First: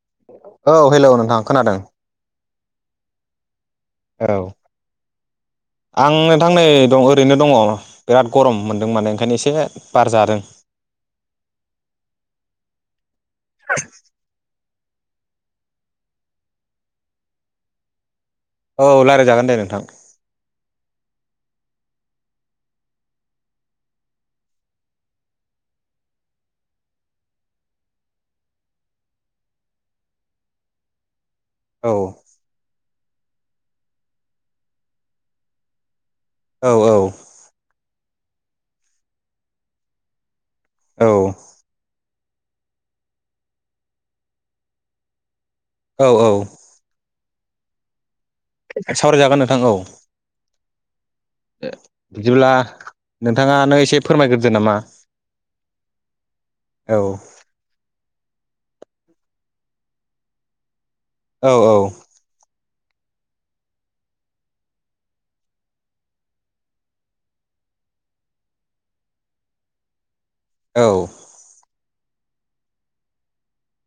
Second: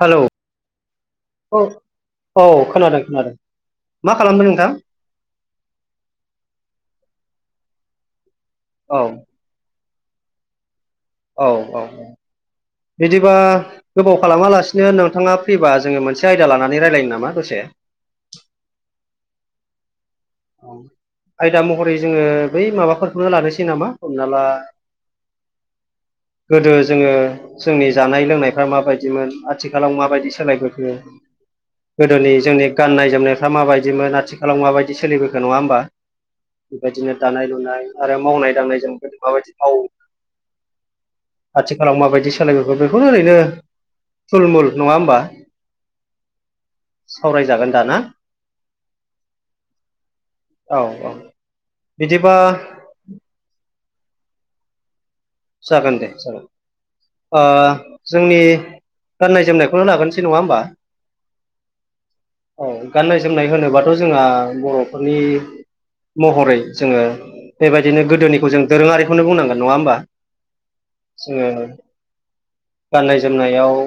Hello औ hello नोंथां औ खोनादों। औ खोनादों खोनादों। मा औ खालामदों नोंथां आं नोंथां नै दं ओरैनो दङ' बिराद गरम मोनदों औ माने ओंखायनो एसे बार जादों। औ औ औ बिदिबा गोबाव खालामाला सिनो नोंथाङा फैबा जोङो मोनसे आयदा लानानै रायलायनो नामा दसे औ रायजलायजागोन दे नोंथां। आयदा महरै जोङो बै माबाफोरखौनो लानोसै नामा हमना ला [inaudible] गोदो जोङो जोंनि जानाय लोंनायफ्रा माबायदिमोन आथिखालाव माबायदि सोलायबोखो औ गोदोनि जोंनि गाननाय जोमनायफ्रा माबायदिमोन आथिखालाव माबायदि सोलिबोखो नङा होमबा? औ औ बेबायदिनो दानाय-लुनाय आरो मावनाय-दांनाय जों माबायदि मावो? औ आथिखालाव माबायदि सो लाय बेखौनो ओरैनो थुलमुल नङा होमबा? औ औ सावरायजागोन दा ना? सावरायजागोन नोंथां औ। औ औ ओ बिदिबा बिदिब्ला नोंथाङानो एसे फोरमायग्रोदो नामा जागोन दे जागोन औ ओ जोंनि गाननाय जोमनायखौनो लाग्रोनोसै नङा होमबा? औ औ औ गाननाय जोमनाय होनोबाथ' जोंहा बर'फोरनि महरै जोङो बेबायदिनो गोदोनिखौ जों दोरोङारिखौनो बुंनांगोन नङा होमबा? औ जोङो गाननाय जोमनायाव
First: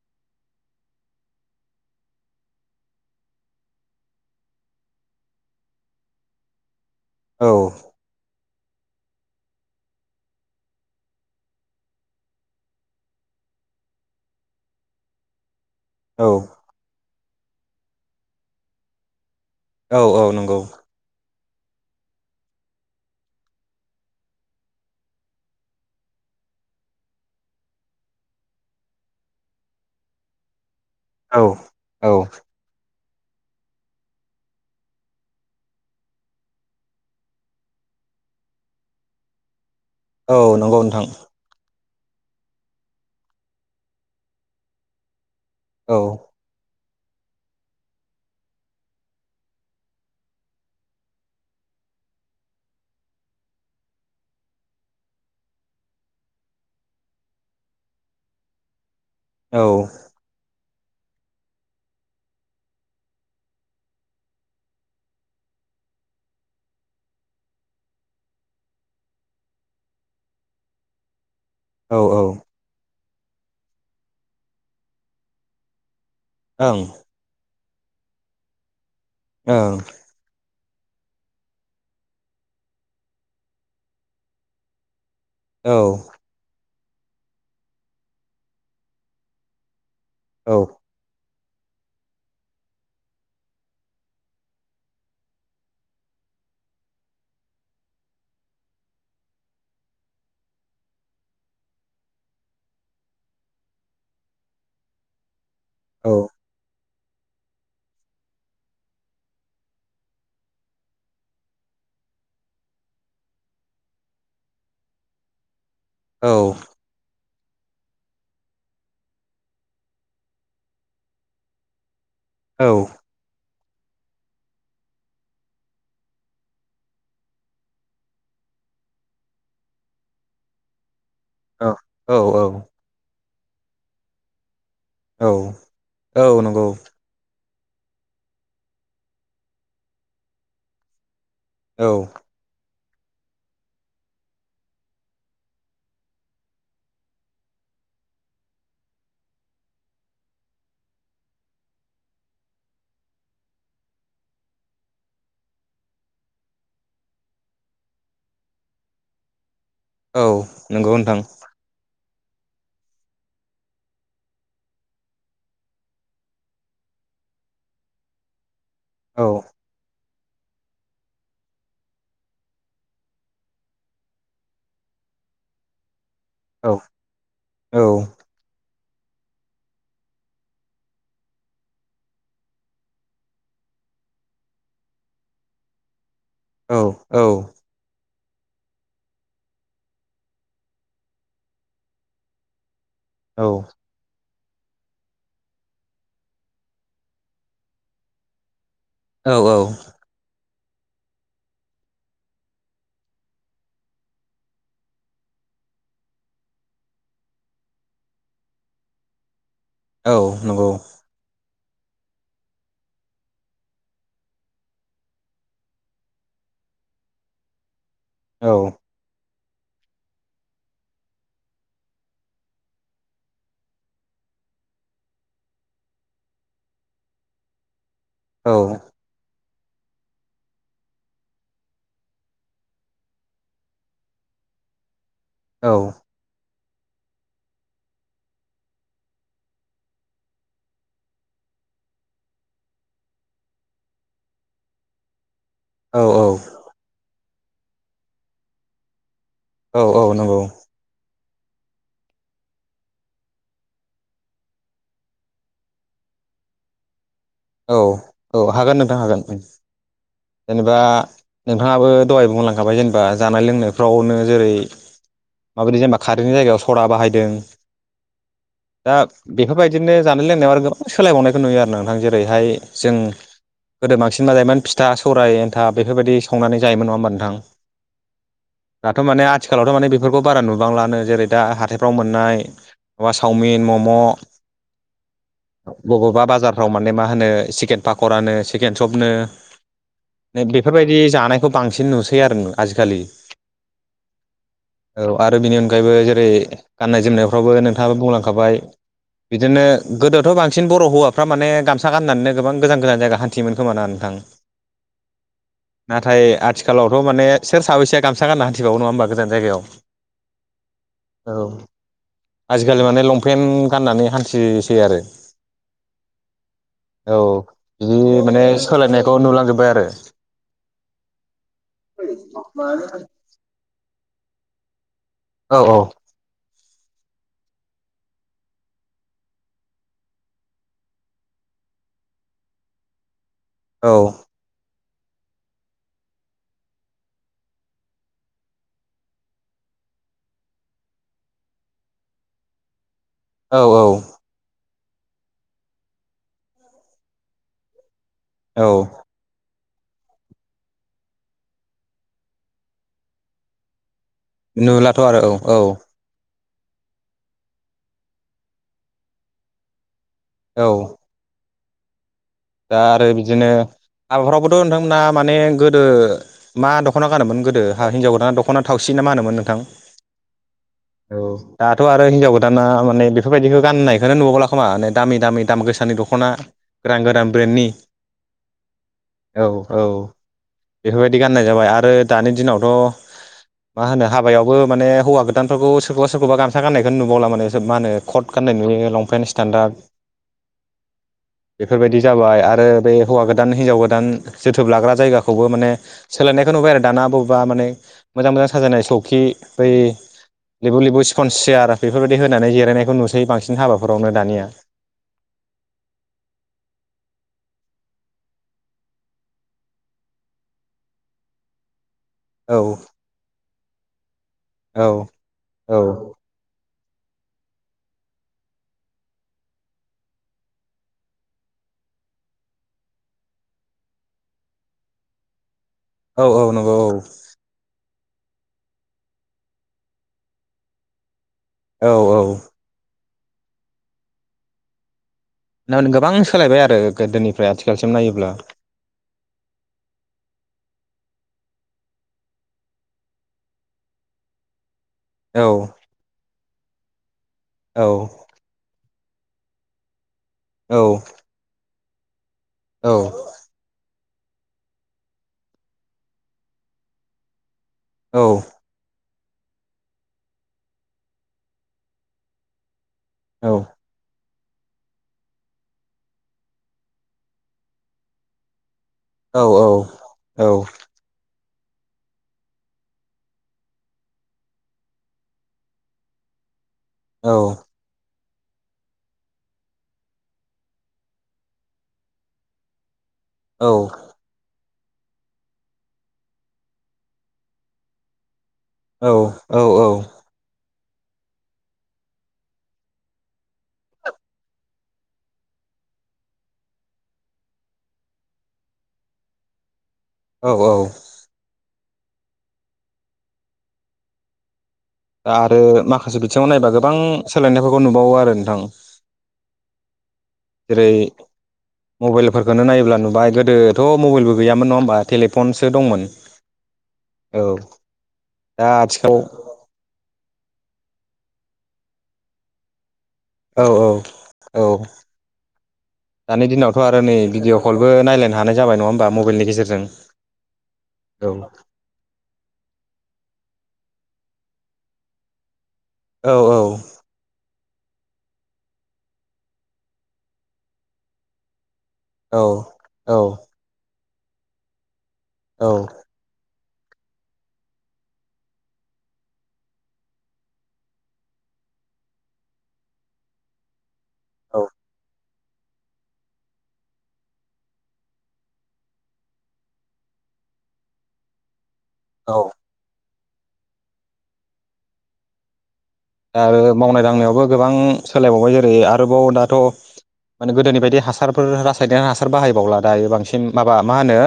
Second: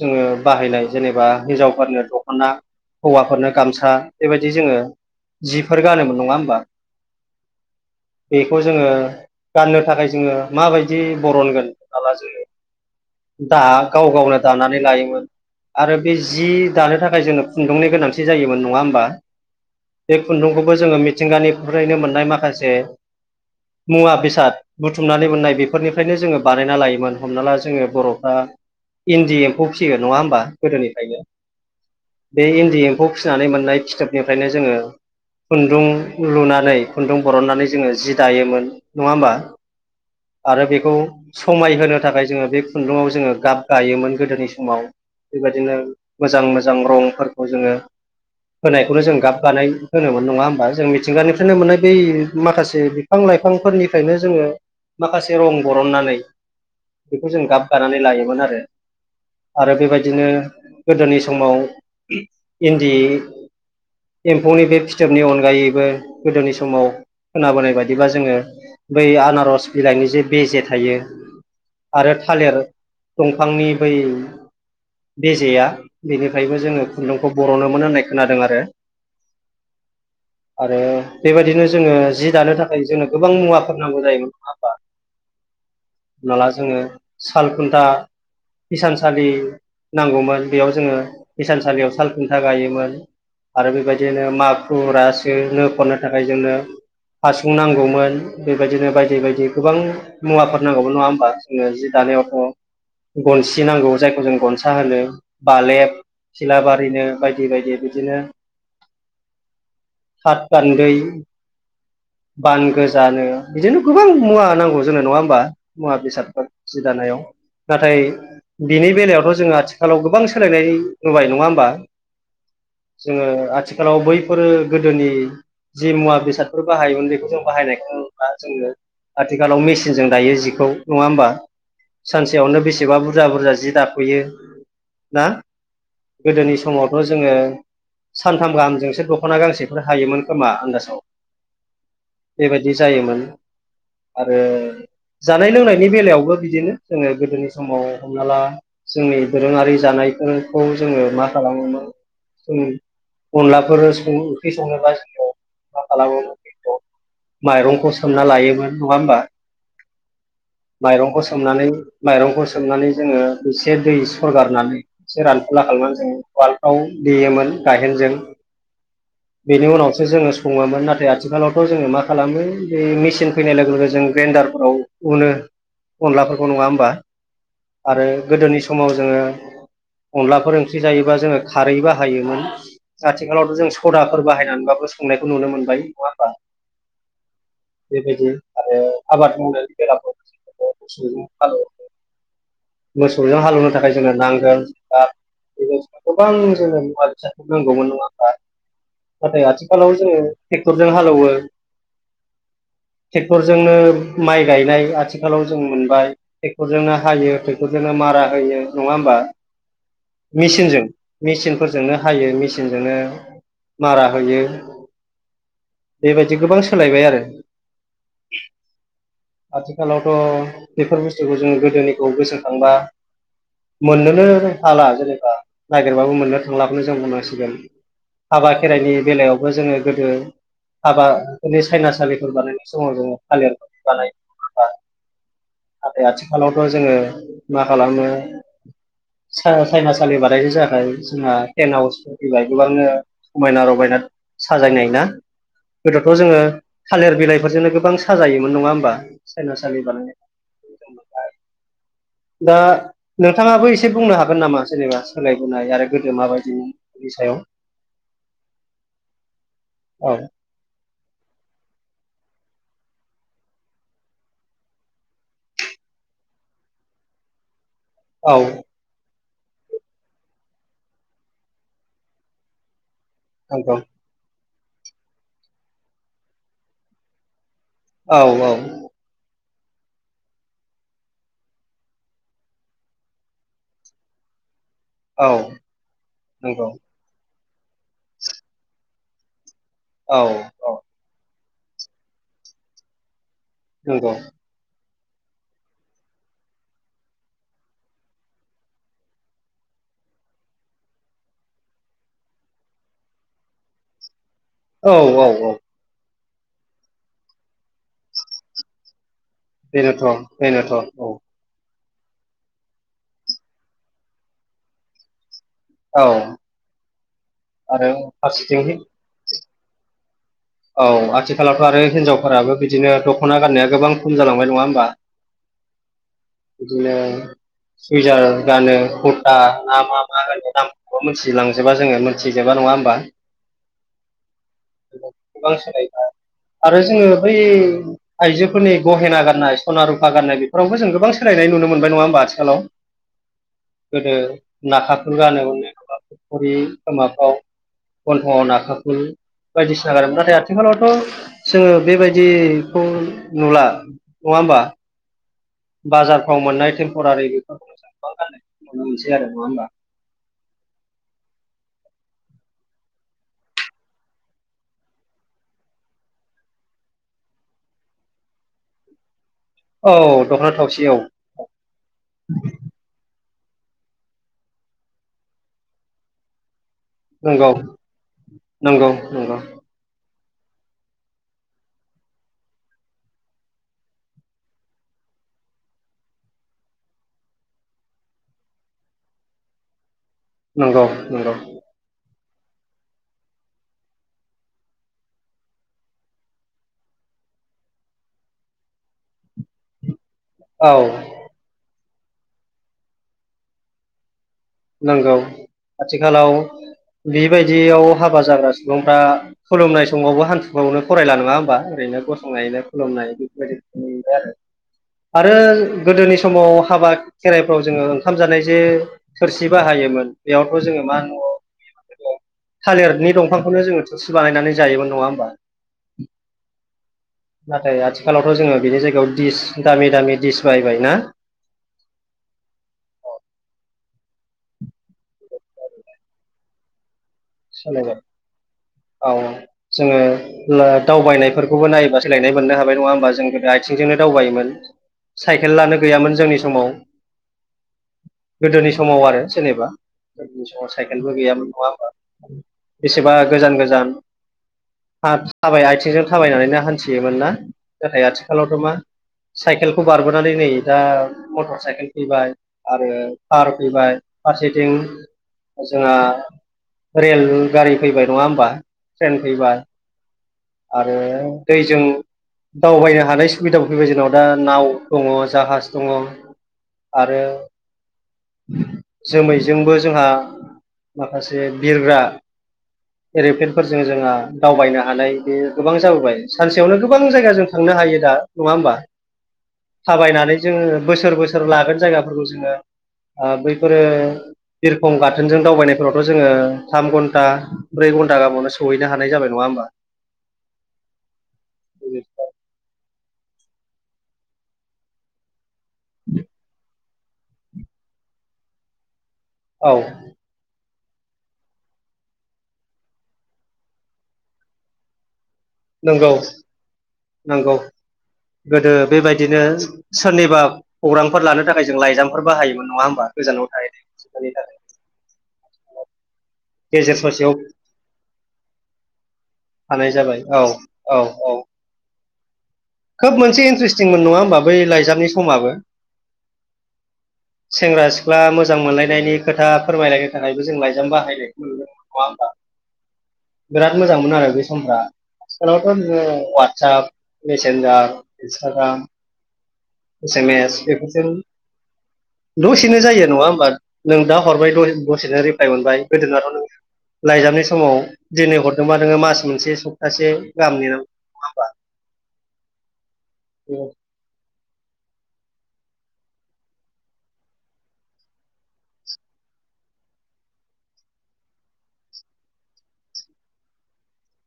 जोङो बाहायनाय जेनेबा हिनजावफोरनो दख'ना हौवाफोरनो गामसा बेबायदि जोङो जिफोर गानोमोन नङा होमबा? औ बेखौ जोङो गाननो थाखाय जोङो माबायदि बरनगोन माला जोङो दा गाव गावनो दानानै लायोमोन आरो बे औ जि दानो थाखाय जोंङो खुन्दुंनि गोनांथि जायोमोन नङा होमबा? औ बे औ नंगौ खुन्दुंखौबो जोङो मिथिंगानि फ्रायनो मोननाय माखासे मुवा बेसाद बुथुमनानै मोननाय बेफोरनिफ्रायनो जोङो बानायना लायोमोन हमना ला जोङो बर'फ्रा इन्दि एम्फौ फिसियो नङा होमबा गोदोनिफ्रायनो, औ औ बे इन्दि एम फौ फिनानै मोननाय फिथोबनिफ्रायनो जोङो खुन्दुं लुनानै खुन्दुं बरननानै जोङो जि दायोमोन नङा होमबा। औ आरो नंगौ बेखौ नोंथां समायहोनो थाखाय जोङो बे खुन्दुंङाव जोङो गाब गायोमोन गोदोनि समाव बेबायदिनो औ मोजां मोजां। मोजां रंफोरखौ जोङो होनायखौनो जों गाब गानाय होनोमोन नङा होमबा जों मिथिंगानिफ्रायनो मोननाय बै माखासे बिफां लाइफांफोरनिफ्रायनो जोङो माखासे रं बरननानै बेखौ जों गाब गानानै लायोमोन आरो। औ आरो बेबायदिनो गोदोनि समाव इन्दि एम्फौनि बे फिथोबनि अनगायैबो गोदोनि समाव खोनाबोनाय बायदिबा जोङो बै आनारस बिलाइनि जे बेजे थायो औ आरो ओं थालिर दंफांनि बै बेजेया बेनिफ्रायबो ओं जोङो खुन्दुंखौ ब बरनोमोन होननाय खोनादों आरो। औ। आरो बेबायदिनो जोङो जि दानो थाखाय जोंनो गोबां मुवाफोर नांगौ जायोमोन नङा होमबा। औ हाला जोङो सालखुन्था हिसानसालि नांगौमोन औ बेयाव जोङो हिसानसालियाव साल खुन्था गायोमोन। आरो बेबायदिनो माखु [unintelligible] खननो थाखाय जोंनो हासुं नांगौमोन बेबायदिनो बायदि बायदि। जि गोबां मुवाफोर नांगौमोन नङा होमबा जोङो जि दानायावथ'। गनसि नांगौ जायखौ जों गनसा होनो बालेब सिलाबारिनो बायदि बायदि बिदिनो थाथ गान्दै बान गोजानो बिदिनो गोबां मुवा नांगौ जोंनो नङा होमबा मुवा बेसादफोर जि दानायाव नाथाय बिनि बेलायावथ' जोङो आथिखालाव गोबां सोलायनाय नुबाय नङा होमबा। औ जोङो आथिखालाव बैफोरो गोदोनि जि मुवा बेसादफोर बाहायोमोन बेखौ जों बाहायनायखौ नुला जोङो आथिखालाव मेसिनजों दायो जिखौ नङा होमबा औ औ सानसेयावनो बेसेबा बु बुरजा बुरजा जि दाफोयो ना औ औ गोदोनि नंगौ समावथ' जोङो सानथाम गाहामजोंसो दख'ना गांसेफोर हायोमोन खोमा आन्दाजाव। औ। बिदि जायोमोन आरो जानाय लोंनायनि बेलायावबो बिदिनो जोङो गोदोनि समाव हमना ला जोंनि दोरोङारि जानाय [unintelligible] जोङो मा खालामोमोन जों अनलाफोर ओंख्रि सङोबा [unintelligible] मा खालामोमोन बे माइरंखौ सोमना लायोमोन नङा होमबा। औ नंगौ नोंथां माइरंखौ सोमनानै। माइरंखौ सोमनानै जोङो एसे दै सरगारनानै एसे रानफुला खालामनानै जोङो उवालफ्राव। देयोमोन गायहेनजों। औ बेनि उनावसो जोङो सङोमोन नाथाय आथिखालावथ' जोङो मा खालामो बे मेचिन। फैनाय लोगो लोगो जों ग्रेनदारफोराव उनो। अनलाफोरखौ नङा औ होमबा आरो गोदोनि समाव जोङो अनलाफोर ओंख्रि जायोबा जोङो खारै बाहायोमोन आथिखालावथ' जों सदाफोर बाहायनानैबाबो संनायखौ नुनो मोनबाय नङा होमबा। औ औ। बेबायदि आरो आबाद मावनाय फोराबो [unintelligible] मोसौजों औ हालेवनो थाखाय जोंनो नां [unintelligible] गोबां जोंनो मुवा फोरखौ नांगौमोन नङा होमबा। औ नाथाय आथिखालाव जोङो ट्रेक्टरजों हालेवो ट्रेक्टरजों नो माइ गायनाय आथिखालाव जों मोनबाय ट्रेक्टरजोंनो हायो जो मारा हो ना हब औ नंगौ मिचिनजों फोरजोंनो हायो मेसिनजोंनो मारा होयो बेबायदि गोबां सोलायबाय आरो औ आथिखालावथ' बेफोर बुस्थुखौ जों गोदोनिखौ गोसोखांबा मोननोनो हाला जेनेबा नागिरबाबो मोननो थांलाखौनो जों बुंनांसिगोन हाबा औ खेराइनि बेलायावबो जोङो गोदो हाबाफोरनि सायनासालिफोर बानायनाय समाव जोङो थालिरफोर बानाय बा औ नाथाय आथिखालावथ' जोङो मा खालामो साइनासालि बानायनो थाखाय जोंहा टेन हवस फैबाय गोबांनो समायना रमायना साजायनाय ना गोदोथ' जोङो थालिर बिलाइफोरजोंनो गोबां साजायोमोन नङा होमबा सायनासालि औ औ बानायनाय नंगौ दा नोंथाङाबो एसे बुंनो हागोन नामा जेनेबा सोलायबोनाय आरो गोदो माबायदिनि सायाव औ औ हागोन नोंथां हागोन औ जेनेबा नोंथाङाबो दहाय बुंलांखाबाय जेनेबा जानाय लोंनायफ्रावनो जेरै माबोरै जेनेबा कारेन्टनि जायगायाव सरा बाहायदों औ दा बेफोरबायदिनो जानाय लोंनायाव आरो गोबां सोलायबावनायखौ नुयो आरो नोंथां जेरैहाय जों नंगौ गोदो बांसिनबा जायोमोन फिथा सौराय एन्थाब बेफोरबायदि संनानै जायोमोन नङा होमबा नोंथां औ औ दाथ' माने आथिखालावथ' माने बेफोरखौ बारा नुबां लानो जेरै दा हाथायफ्राव मोननाय माबा चावमिन मम' औ बबावबा बाजारफ्राव नंगौ माने मा होनो चिकेन पाखरानो चिकेन सपनो औ औ बेफोरबायदि जानायखौ बांसिन नुसै आरो आजिखालि नोंग औ आरो बिनि अनगायैबो जेरै गाननाय जोमनायफ्रावबो नोंथाङाबो बुंलांखाबाय बिदिनो गोदोथ' बांसिन बर' हौवाफ्रा माने गामसा गाननानै गोबां गोजान गोजान जायगा हान्थियोमोन खोमोना नोंथां औ औ औ नाथाय आथिखालावथ' माने सोर साबैया गामसा गानना हान्थिबावौ नाङा होनबा गो जान बेनोथ बेनोथ औ आजिखालि माने लंपेन्ट गाननानै हान्थिसै आरो। औ औ आरो बिदि माने फारसेथिं सोलायनायखौ नुलांजोबबाय आरो औ आथिखालावथ' आरो हिनजावफोराबो बिदिनो दख'ना गाननाया गोबां खम जालांबाय नङा होमबा औ औ बिदिनो सुइजार गानो कुरथा ना मा मा होनो नामखौबो मिथिलांजोबा जोङो मोनथिजोबा ना नङा होमबा औ गोबांसोलायनाय आरो जोङो बै आइजोफोरनि गहेना गाननाय सना रुफा गाननाय बेफोरावबो जों गोबां सोलायनाय नुनो मोनबाय नङा होन आथिखालाव। औ औ नाखाफोर गानोा [unintelligible] खरि खाफ्राव गन्थ'आव औ नाखाफोर बायदिसिना गार नाथाय आथिखालावथ' जोङो बेबायदिखौ नुला नुलाथ' आरो औ औ गोथाव मोननाय टेम्परारि बेफोरखौनो जों गोबां गाननाय नुनो मोनसै आरो नङा होमबा [inaudible] औ दा आरो बिदिनो हाबाफोरावबोथ' नोंथांमोना माने गोदो मा दख'ना गानोमोन गोदो हिनजाव गोाना दख'ना थावसिन ना मा होनोमोन नोंथां औ दख'ना थावसि औ दाथ आरो हिनजाव गोदाना माने बे बेफोरबायदिखौ गाननायखौनो नुुबावला खोमा नै दामि दामि दाम गोसानि दखना गोदान गोदान नंगौ ब्रननि नंगौ नंगौ औ औ। बेफोरबायदि गाननाय जाबाय आरो दानि दिनावथ' मा होनो हाबायावबो माने हौवा गोदानफोरखौ सोरखौबा सोरखौबा गामसा गाननायखौनो नुबावला माने मा होनो खट खात गान्नाय नुयो लंपेन्ट स्टेनडाद। नंगौ नंगौ। जाबाय आरो बे हौवा गोदान हिनजाव गोदान जोथोब लाग्रा जायगाखौबो माने सोलायनायखौ नुबाय आरो दाना। [unintelligible] बावबा माने मोजां मोजां साजानाय सकि बै औ लेबु लेबु स्पन चियार। बेफोरबायदि होनानै जिरायनायखौ नुसै बांसिन हाबाफोरावनो दानिया। नांगौ आथिखालाव बेबायदियाव हाबा जाग्रा सुबुंफ्रा खुलुमनाय समावबो हान्थुफ्रावनो फरायला नङा होमबा ओरैनो गसंनाया औ खुलुमनाय बेफोरबायदि नबाय औ आरो औ आरो गोदोनि समाव हाबा खेराइफ्राव जोङो ओंखाम जानाय जे थोरसि बाहायोमोन बेयावथ' जोङो मा न'आव थालिरनि दंफांखौनो जोङो थोरसि बानायनानै जायोमोन नङा होमबा औ औ नंगौ औ। नाथाय आथिखालावथ' जोङो बेनि जायगायाव दिस दामि दामि दिस बायबाय ना। औ औ। थारमाने गोबां सोलायबाय आरो। गोदोनिफ्राय आथिखालसिम नायोब्ला सोलायबाय औ जोङो ओ दावबायनायफोरखौबो नायोबा सोलायनाय मोननो हाबाय नङा होमबा जों गोदो आथिंजोंनो दावबायोमोन। औ साइकेल लानो गैयामोन जोंनि समाव। औ। गोदोनि समाव आरो जेनेबा जोंनि समाव औ साइकेलबो गैयामोन नङा होमबा? बेसेबा औ गोजान गोजान आद थाबाय आथिंजों थाबायनानैनो हान्थियोमोन ना? नाथाय औ आथिखालावथ' मा साइकेलखौ बारबोनानै नै दा मटर साइकेल फैबाय आरो कार औ फैबाय। फारसेथिं जोंहा रेल गारि फैबाय नङा होमबा? ट्रेन औ फैबाय। औ आरो दैजों दावबायनो हानाय सुबिदाबो फैबाय जोंनाव दा नाव दङ जाहाज दङ। आरो जोमैजोंबो जोंहा माखासे बिरग्रा औ एरिपेनफोरजों जोंहा दावबायनो हानाय बे गोबां जाबोबाय सानसेयावनो गोबां जायगाजों थांनो हायो दा। नङा होमबा औ थाबायनानै जोङो बोसोर बोसोर लागोन जायगाफोरखौ जोङो ओ बैफोरो बिरखं गाथोनजों दावबायनायफोरावथ' जोङो थाम घन्टा ब्रै घन्टा बोवनो सहैनो हानाय जाब नङा होमबा? औ औ। [unintelligible] दा आरो माखासे बिथिङाव नायबा गोबां सोलायनायफोरखौ नुबावो आरो नोंथां। [unintelligible] जेरै मबाइलफोरखौनो नायोब्ला नुबाय गोदोथ' मबाइलबो गैयामोन नङा होमबा तेलि फनसो दंमोन। औ नांगौ दा गोदो आथिखाल बेबायदिनो सोरनिबा खौरांफोर लानो थाखाय जों लाइजामफोर बाहायोमोन नङा होमबा गोजानाव औ औ थायोनि थाखाय। औ दानि दिनावथ' गेजेर आरो नै ससेयाव भिडिअ' कलबो नायलायनो हानाय जाबाय नङा होमबा मबाइलनि गेजेरजों। थानाय जाबाय औ औ। खोब मोनसे इन्ट्रेस्टिंमोन नङा होमबा बै लाइजाबनि समाबो। औ औ सेंग्रा-सिख्ला मोजां मोनलायनायनि खोथा फोरमायलायनो थाखायबो जों लाइजाम बाहायनायखौ मोनदों। नङा हमबा? औ औ बिराद मोजांमोन आरो बे सम फोरा औ आथिखालावथ' जोङो दा मिसेनजार इन्सताग्राम एसेमेस बेफोरजों दसेनो जायो नङा होमबा? नों दा हरबाय औ दसेनो रिप्लाय मोनबाय गोदोनाथ' नों लाइजामनि समाव दिनै हरदोंबा नोङो मास मोनसे सप्तासे गाहामनि नेनांग- नङा होनबा? औ औ आरो मावनाय-दांनायावबो गोबां सोलायबावबाय जेरै आरोबाव दाथ' माने गोदोनि बायदि हासारफोर रासायनारि हासार बाहायबावला दायो बांसिन माबा मा होनो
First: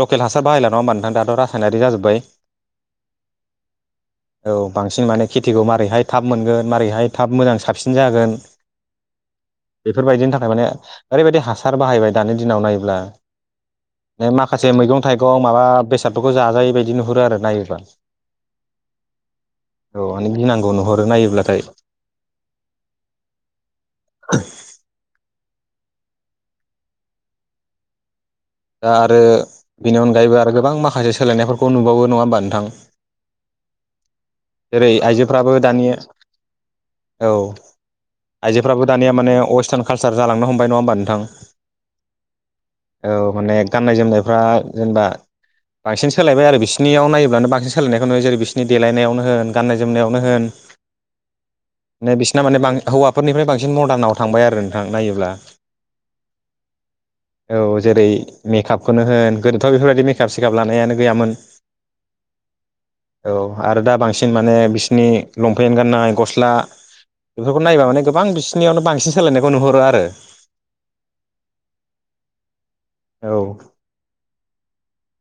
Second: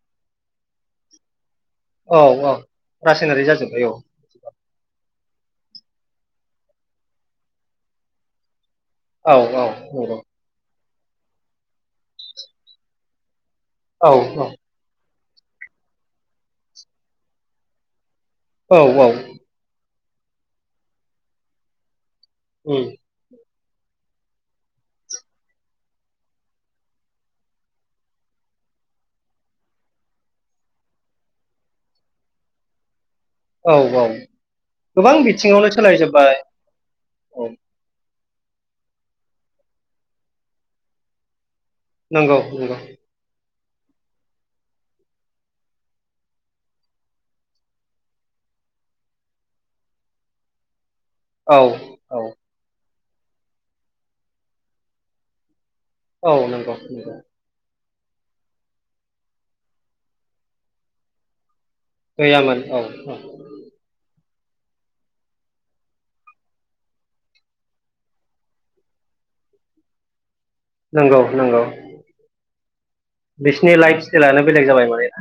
लकेल हासार बाहायला नङा होनबा नोंथां। दाथ' रास- औ औ रासायनारि जाजोब्बाय औ औ बांसिन माने खेथिखौ मारैहाय थाब मोनगोन मारोरैहाय थाब मोजां साबसिन जागोन औ औ नंगौ बेफोरबायदिनि थाखाय माने ओरैबायदि हासार बाहायबाय दानि दिनाव नायोब्ला औ माखासे मैगं- थाइगं माबा बेसादफोरखौ जाजायै बायदि नुहुरो आरो नायोब्ला। औ औ औ माने गिनांगौ नुहरो नायोब्लाथाय। उम [inaudible] दा आरो बेनि अनगायैबो आरो गोबां माखासे सोलायनायफोरखौ नुबावो नङा होमबा नोंथां? औ औ जेरै गोबां आइजोफ्राबो बिथिङावनो दानिया सोलायजोब्बाय औ। आइजोफ्राबो दानिया माने अवेस्टार्न कालसार जालांनो हमबाय नङा होमबा नोंथां? नंगौ नंगौ। गाननाय-जोमनायफ्रा जेनेबा बांसिन सोलायबाय आरो बिसिरनियाव नायब्लानो बांसिन सोलायनायखौ नुयो जेरै बिसिनि देलायनायावनो ओ गान्नाय जोमनायावनो होन। औ माने औ बिसिनिया माने हौवा- फोरनिफ्राय बांसिन मदार्नाव थांबाय आरो नोंथां नायोब्ला। औ नंगौ नंगौ। औ जेरै मेकआपखौनो होन गोदोथ' बेफोरबायदि मेकआप सेकाप लानायानो गैयामोन। औ आरो दा बांसिन माने बिसिनि लंपेन्ट गाननाय गस्ला बेफोरखौ नायबा माने गोबां बिसिनियावनो बांसिन सोलायनायखौ नुहरो आरो नंगौ नंगौ औ बिसिनि लाइफ स्टाइलानो बेलेग जाबाय माने। [inaudible]